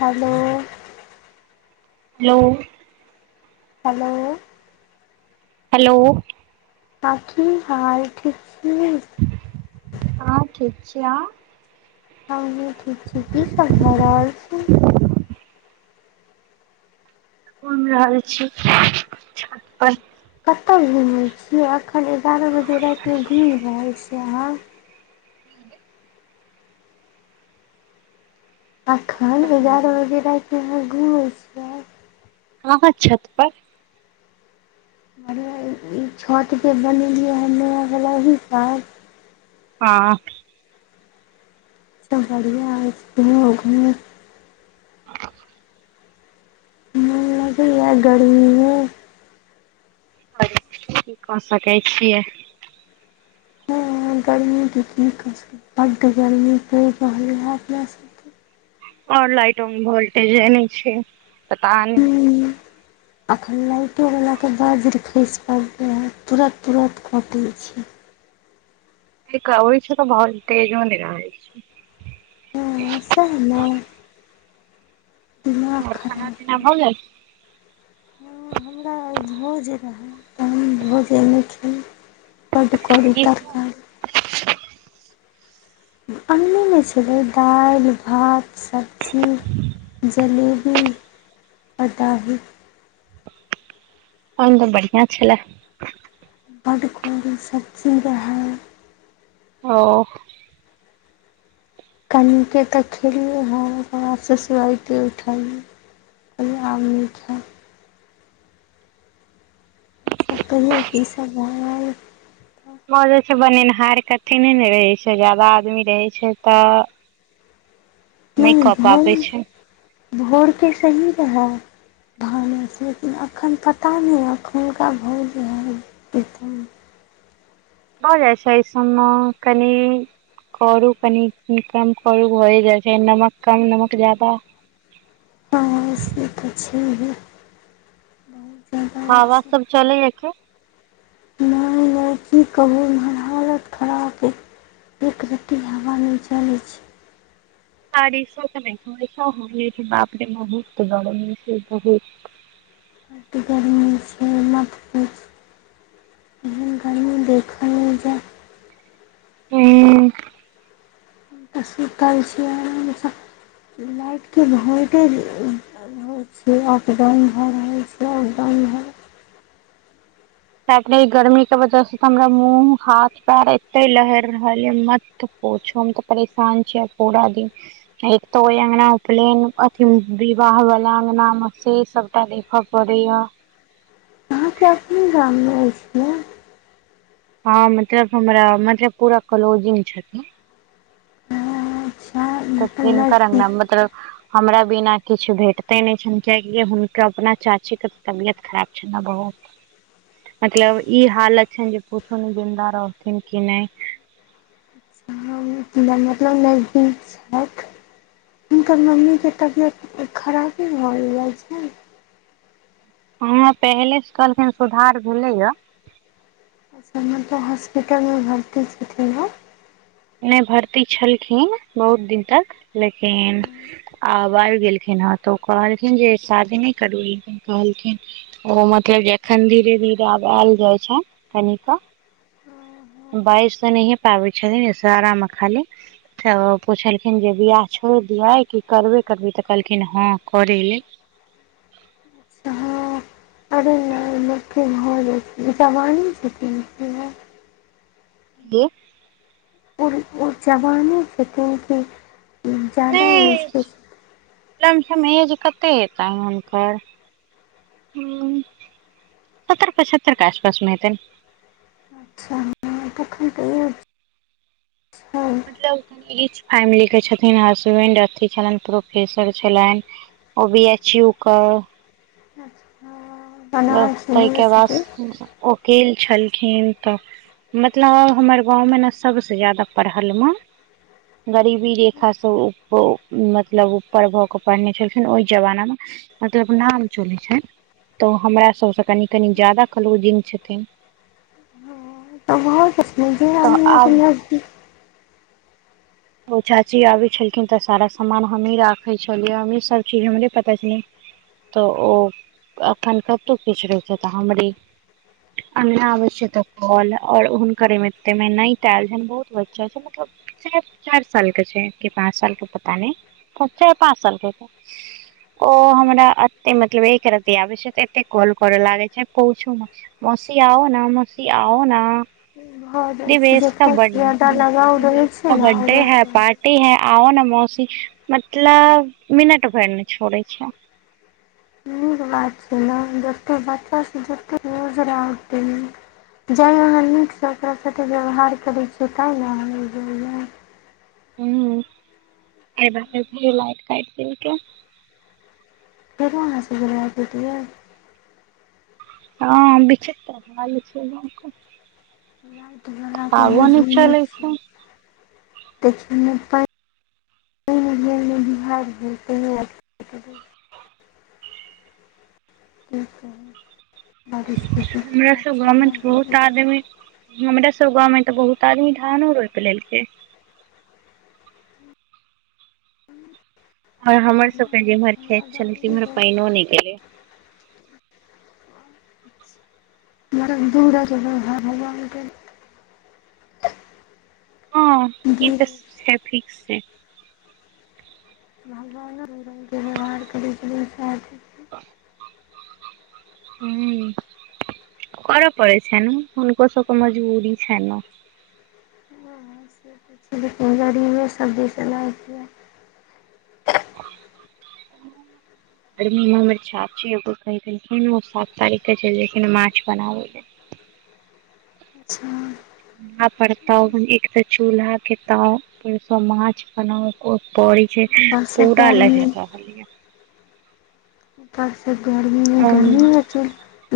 हलो। Hello. Hello. Hello. हां, की हाल ठीक छी? हँ ठीक छी, अहां? हमहुँ ठीक छी, की सब भऽ रहल छै। घुमि रहल छी, छत पर। कतऽ घुमे छियै अखन एगारह बजे राति मे घुम रहल छी अहाँ। अखन एगारह बजे राति मे अहाँ घूमै छी। हाँ-हाँ छत पर। हमहुँ ई छत जे बनेलिये है नया वला एही साल। हाँ। ई तऽ बढ़िया हेय छै [unintelligible] मोन लगैये ऐ गर्मी मे। और की कऽ सकै छियै। हाँ गर्मी के की कऽ सकै छियै, बड्ड गर्मी परि रहल ये अपना सब के। और लाईटो में भोलटेजे ने छै, पता नै। अखनो लाइटो वलाके बज्र खैस पड़लै है, तुरत-तुरत कटै छै। एतऽ आबै छै तऽ भोलटेजौ नै अबै छै। हूँ सही मे दिमाग और खाना खराब पीना भऽ जायत गेल हाँ हमरा आइ भोज रहै तऽ हम भोजो नै खेलियै। काल रिकॉर्डिंग की करऽ तहन केल अंगने मे छलै दालि, भात, सब्जी जलेबी अ दही। अन त बढ़िआँ छलै। बड्ड कोरू सब्जी रहै। ओ। कनिके त खेलियै हन ओकर बाद सुसुवाइते उठलियै। कहलियै आब नय खैब। और सब कहियौ कि सब भेलए। मजे छैय बनेनिहार के अथी नैने रहै छैय जबाब नै रहै छैय त। नै भोर, पाबै छै भोरके सही रहै। धाने छियै कि लेकिन अखैन पता नय एखुनका भोज रहे। [unintelligible] भय जाइ छैय अय सब म कनि। करू कनि कम करू भए जाइ छैय नमक कम, नमक जादा ‌। हाँ से त छैहे। बहुत जादा हावा सब चलैये की। नय-नय की कहूं एम्हर हालत खराब अय। एक रति हवा नै चलै छैय। हां रिशूओ कहै छलै मम्मी, बापे रे बहुत गरमी छैय बहुत। ऐत गर्मी छैय मत पूछ। एहन गर्मी देखल नय जाए। हूँ। हम त सुतल छीयै आराम से लाइटके भौल्टेज [unintelligible] अप डाउन भ रहल छैय, अप डाउन भ रहल बाप रे इ गर्मीके वजह से त हमरा मुँह, हाथ, पैर एते लहर रहल ये मत पूछू हम त परेशान छीयै पूरा दिन। एक त ओय अंगना उपलेन अथि विवाह वला अंगनामे से सब टा देखऽ पड़ैया। अहाँके अपने गाममे ऐइछ न। हांँ मतलब हमरा मतलब पूरा क्लोजिंग छथिन। अच्छा तब मतलब तीनकर अंगना नजदीक मतलब हमरा बिना किछ भेटते ने छैन कियाकि हुनके अपना चाचीके तबियत खराब छैय न बहुत। मतलब इ हालत छैन जे कुछो दिन जिन्दा रहथिन कि नय। मतलब नजदीक छैथ। हुनकर मम्मीके तबियत खराबे भेल जाय छैन। हाँ पहिलेसँ कहलखिन सुधार भेलैया। [unintelligible] मतलब हॉस्पिटलमे भर्ती छथिन न। नै भर्ती छलखिन बहुत दिन तक लेकिन आब बाहर गेलखिन हेँ त ओ कहलखिन जे शादी नै करू लेकिन कहलखिन ओ मतलब जे एखन धीरे-धीरे आब आयल जाय छैन कनी क। बाइज त नहिये पाबै छथिन इशारामे खाली फेर ओ पुछलखिन जे बियाह छोइड़ दियै कि करबे करभी त कहलखिन जे हँ करे ले। अच्छा। [inaudible] की भ जाइ छैय ओ त जवाने छथिन की ने। की? ओ-ओ जवाने छथिन कि जादा नहि एजके छथिन। लमसम ऐज कते हेतैन हुनकर ह सत्तर पचहत्तर के आसपास मे हतैन अच्छा तखन त ओ [unintelligible] मतलब कनि रच फैमिली के छथिन हसबैंड अथी छलनि प्रोफेसर छलईन अबीयाचू क [unintelligible] ताहिके यूनिवर्सिटी बाद ओकील छलखिन तऽ, मतलबब हमर गाँवमे न, सबसँ ज्यादा पढ़लम, गरीबी रेखा सँ मतलब उऊपर भऽ, कऽ पढ़ने छलखिन ओइह जमाना मे मतलब नाम चलै छइन तऽ हमरा सभसँ कनि -कनि ज्यादा कलोजिंग छथिन बहुत अपने जेी यहाँ तऽ आब [unintelligible] ओ चाची आबे छलखिन तऽ, सारा समामान हमही राखे छलियै, हमही सब चीज हमरे पता छलै तऽ ओ अखन कतहुँ किछु रहैत छै, तऽ हमरे अगना आबे छै त कहल और हुनकर एमे तैमे नईत आयल छ बहुत बच्चा छै, मतलब चाइर - चाइर सालके छै, की पाँच सालके पता नय चार पाँच सालके छय ओ हमरा एते मतलब एक रती आबे छै एते कॉल करऽ लागे छै, पूछू मत मौसी आओ नऽ मोसी आओ नऽ, भऽ जाइ छै बिवेश जकरा सब ज्यादा बरिया लगाव रहै बिवेश छै सब ने बरिया ओकरा पार्टी है आओ न मौसी मतलब मिनट भरि ने छोड़े छै। नीक बात छै ने जतेक बच्चासँ जतेक न्यूज रह उत ह जाहि अहाँ नीकसँ ओकरा साथे व्यवहार करै छियै तैहि ने अहाँए लग रहया हुँ [inaudible] लाइट काटि देलकए फेरो अहाँसँ घुला देतियै हँ बि छै [unintelligible] राइत बाला त आगो नहि बुझले चलै छै छो। [inaudible] नहि बिहार भेल तहि आ [unintelligible] की कही हमरा सभ गाँवमे तऽ बहुत रहल आदमी हमरा सब गाँवमे तऽ बहुत आदमी धानो रोप लेलकै आ हमर अछि सब के जेमहर खेत छले तिइम्हर मतलब पाइनो नहि गेले बड़ दूरा जगह हर भगवानके हँ दू ई तऽ छै फिक्स छै भगवाने दू रंग के व्यवहार करै रहैत छैथ हू करऽ पड़े छयन हुनको सबके मजबूरी छइन न। लेकिन गरीब सबदिस लै छियै हँ [inaudible] रिमो मे छाचीयौ के कहीं देलखिन ओ सात तारीख के चइल गेलखिन माछ बनाबे ले अचछा हा पढ़ता हु एक त चूल्हा के ताऊ। [unintelligible] माछ बनाऊ ओ परेय छै ऊपर से पूरा लइ गर्मी लहर रहल यऽ। उपरसँ गर्मी मे ये गर्मी हो च।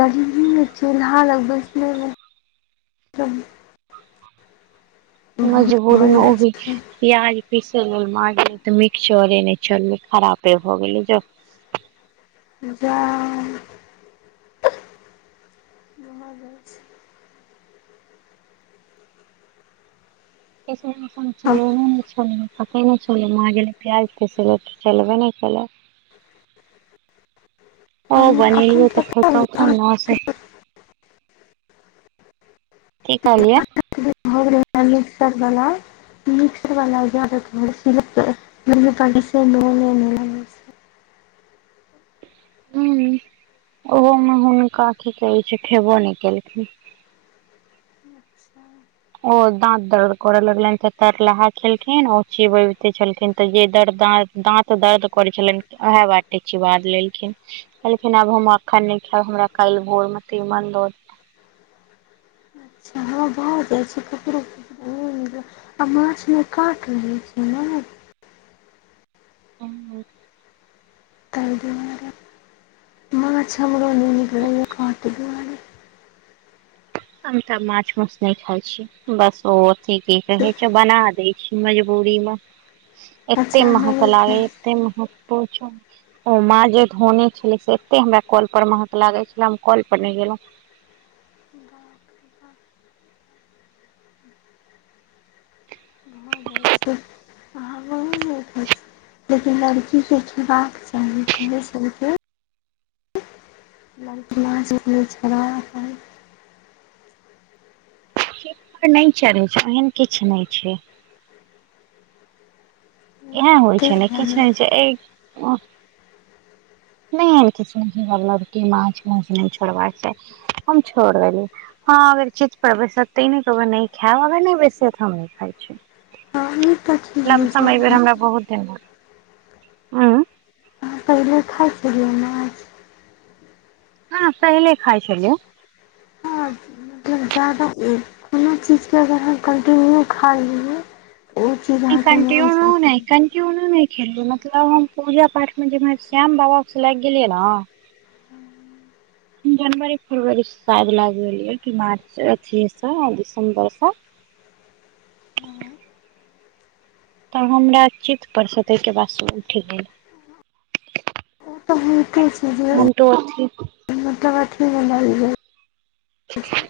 गरीमीमे चूल्हा लग बैसले मे। [inaudible] बहुत मजबूरी भऽ जाइ अबय छै छय। प्याज पीसे लेल माझिल तऽ मिक्सचरे नहि चललै खरापे भ गेलै जाउ। जाऽ मंगल छै। [unintelligible] मां गेलै प्याज पिसयलै, तऽ चलबे नहि केलै। ओ हम एखन बनलिय तऽ पता खत अइ ख अहाँ न के से की कहलियै आय मिक्ससर बला मिक्सर बला जार [unintelligible] हुं ओहो मे हुनका की कहै छै, खेबो नहि केलखिन। [inaudible] ओ दांत दर्द करे लगलेन, ते तरलाहा खेलखिन औ चिबेबते छलखिन ते जे दर दांत दाँत दर्द करै छलनि, वैह बाटे चीबा लेलखिन। कहलखिन आब हम एखन नहि खैब, हमरा काल्हि भोर मे तिमन द देब। [unintelligible] ओ आ माछ में कांट रहय [unintelligible] [unintelligible] तय दुआारे, माछ हमरो नय निक लगये कांट दुआारे। हम तऽ माछ माॅस नहि खाय छी, बस ओ अथी की कहे छै, बना दै छी। मुरी में एते, एत अच्छा अहाँ महक नहि लागे खाइ छी एते महक पुछी नय। ओ माँ जे धोने छले, से एते हमरा कल पर महक लागे छले, हम कल पर नहि गेलहुं। [unintelligible] हमहुँ नहि खाइ छी लेकिन लड़की के खेबाक चाही, कमे सम के। [unintelligible] चित पर नहि चढ़ै छै, एहन किछु नहि छै। ऐह होइ छै ने किछ नहि चाही छय अय नहि ऐहन किछ नय छय, [unintelligible] माछ माॅस नहि छोड़बाक चाही, हम छोड़ देल ये। हँ अगर चित पर बैसत त इ नहि कह बय नै खैब, अगर नहि बैसत, हम नहि खाइ छी। ह ई तऽ लम छैहे सम जौन अयबेर, अहाँ हमरा बहुत दिन भ गेल। खाय छलिय ये माछ। हँ, पहिले खाइ छलियै। हँ जी जादा कोनो चीजके अगर अहां कन्टिन्यू खा लिय ओ फेर अहां के मन स उतरि जयेत। क्योंनोने खेलिये मतलब हम पूजा पाठ में जे मे श्याम बाबा स लागि गेलियै न [unintelligible] [inaudible] जनवरी फरवरी से शायेद लागि गेलये, कि मार्च अथीे स आ दिसम्बर से त हमरा चित पर स तहिके बाद स उठि गेल। ओ तऽ होइते छै जे हम रो अथी। मतलब अथी [unintelligible] और सब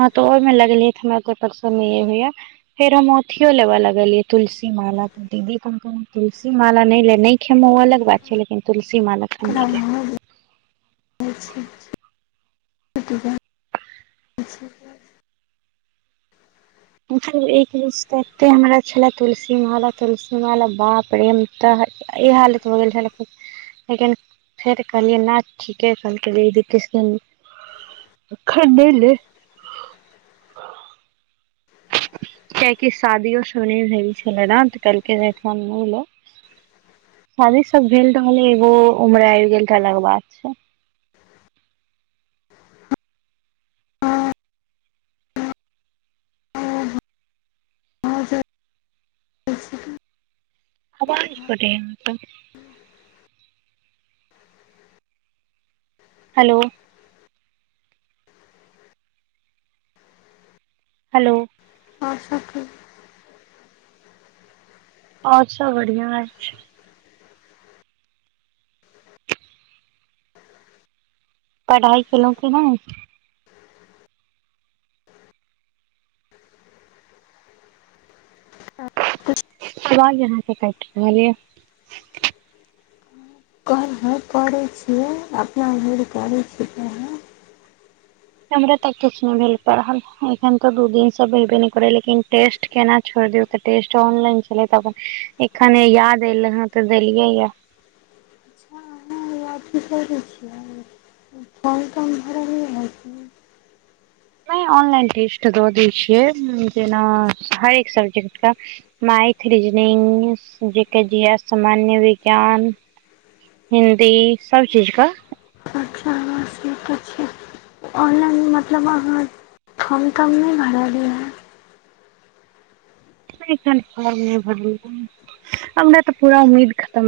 हँ तऽ ओहि में लगेलयै त, हमरा ओकर परसल नय होइया‌। फेर हम ओथियो लेबे लगलियै तुलसी माला। दीदी कहलकौ ह तुलसी माला नहि ले, नहि खेमऽ ओ अलग बात छै, लेकिन तुलसी माला अखन नहि ले [unintelligible] अच्छा-अच्छा [unintelligible] अच्छा। [unintelligible] एक दिश तत्ते हमरा छलै तुलसी माला-तुलसी माला बाप रे हम ता ई हालत भ गेल छलै कि लेकिन फेर कहलियै ना, ठीके कहलकय दीदी किछ दिन अखन नहि ले। कियाकि शादियो सब नहि भेल छलै न, तऽ कहलकै जे अखन नहि ले। शादी सब भेल रहल, एगो उम्र आबि गेल त अलग बात छय। हँ [unintelligible] आवाज कटैया अहाँक। हैलो हैलो अओर सब कि और सब बढ़िया अइछ। पढ़ाइ केलहुं कि नहि। अबाज आहाॅं के कैट रहल यऽ। कहलौ करै छीयै, अपना भैर करै छियै पढ़ाई। हमरा त किछ नहि भेल पढ़ल, एखन तो दू दिन स भेबे नहि करै यैं, लेकिन टेस्ट केना छोड़ दियौ, त टेस्ट ऑनलाइन छलै त एखने याद एले हँ तऽ देलियै यैं। [unintelligible] अथी करै छियै। फॉर्म-तॉर्म भरलियै हैं कि नहि ऑनलाइन टेस्ट दऽ दै छियै, जेना हरेक सब्जेक्ट कऽ। माइथ रिजनिंगस, जिके, जिएस, सामान्य विज्ञान हिन्दी सब चीज क। अच्छा [unintelligible] नीके छैय। ऑन लाइन मतलब अहाँ फॉर्म-तॉर्म नहि भरलियै हं। नहि अखन फार्म नहि भरलियै यैं, हमरा तऽ पूरा उम्मीद खत्तम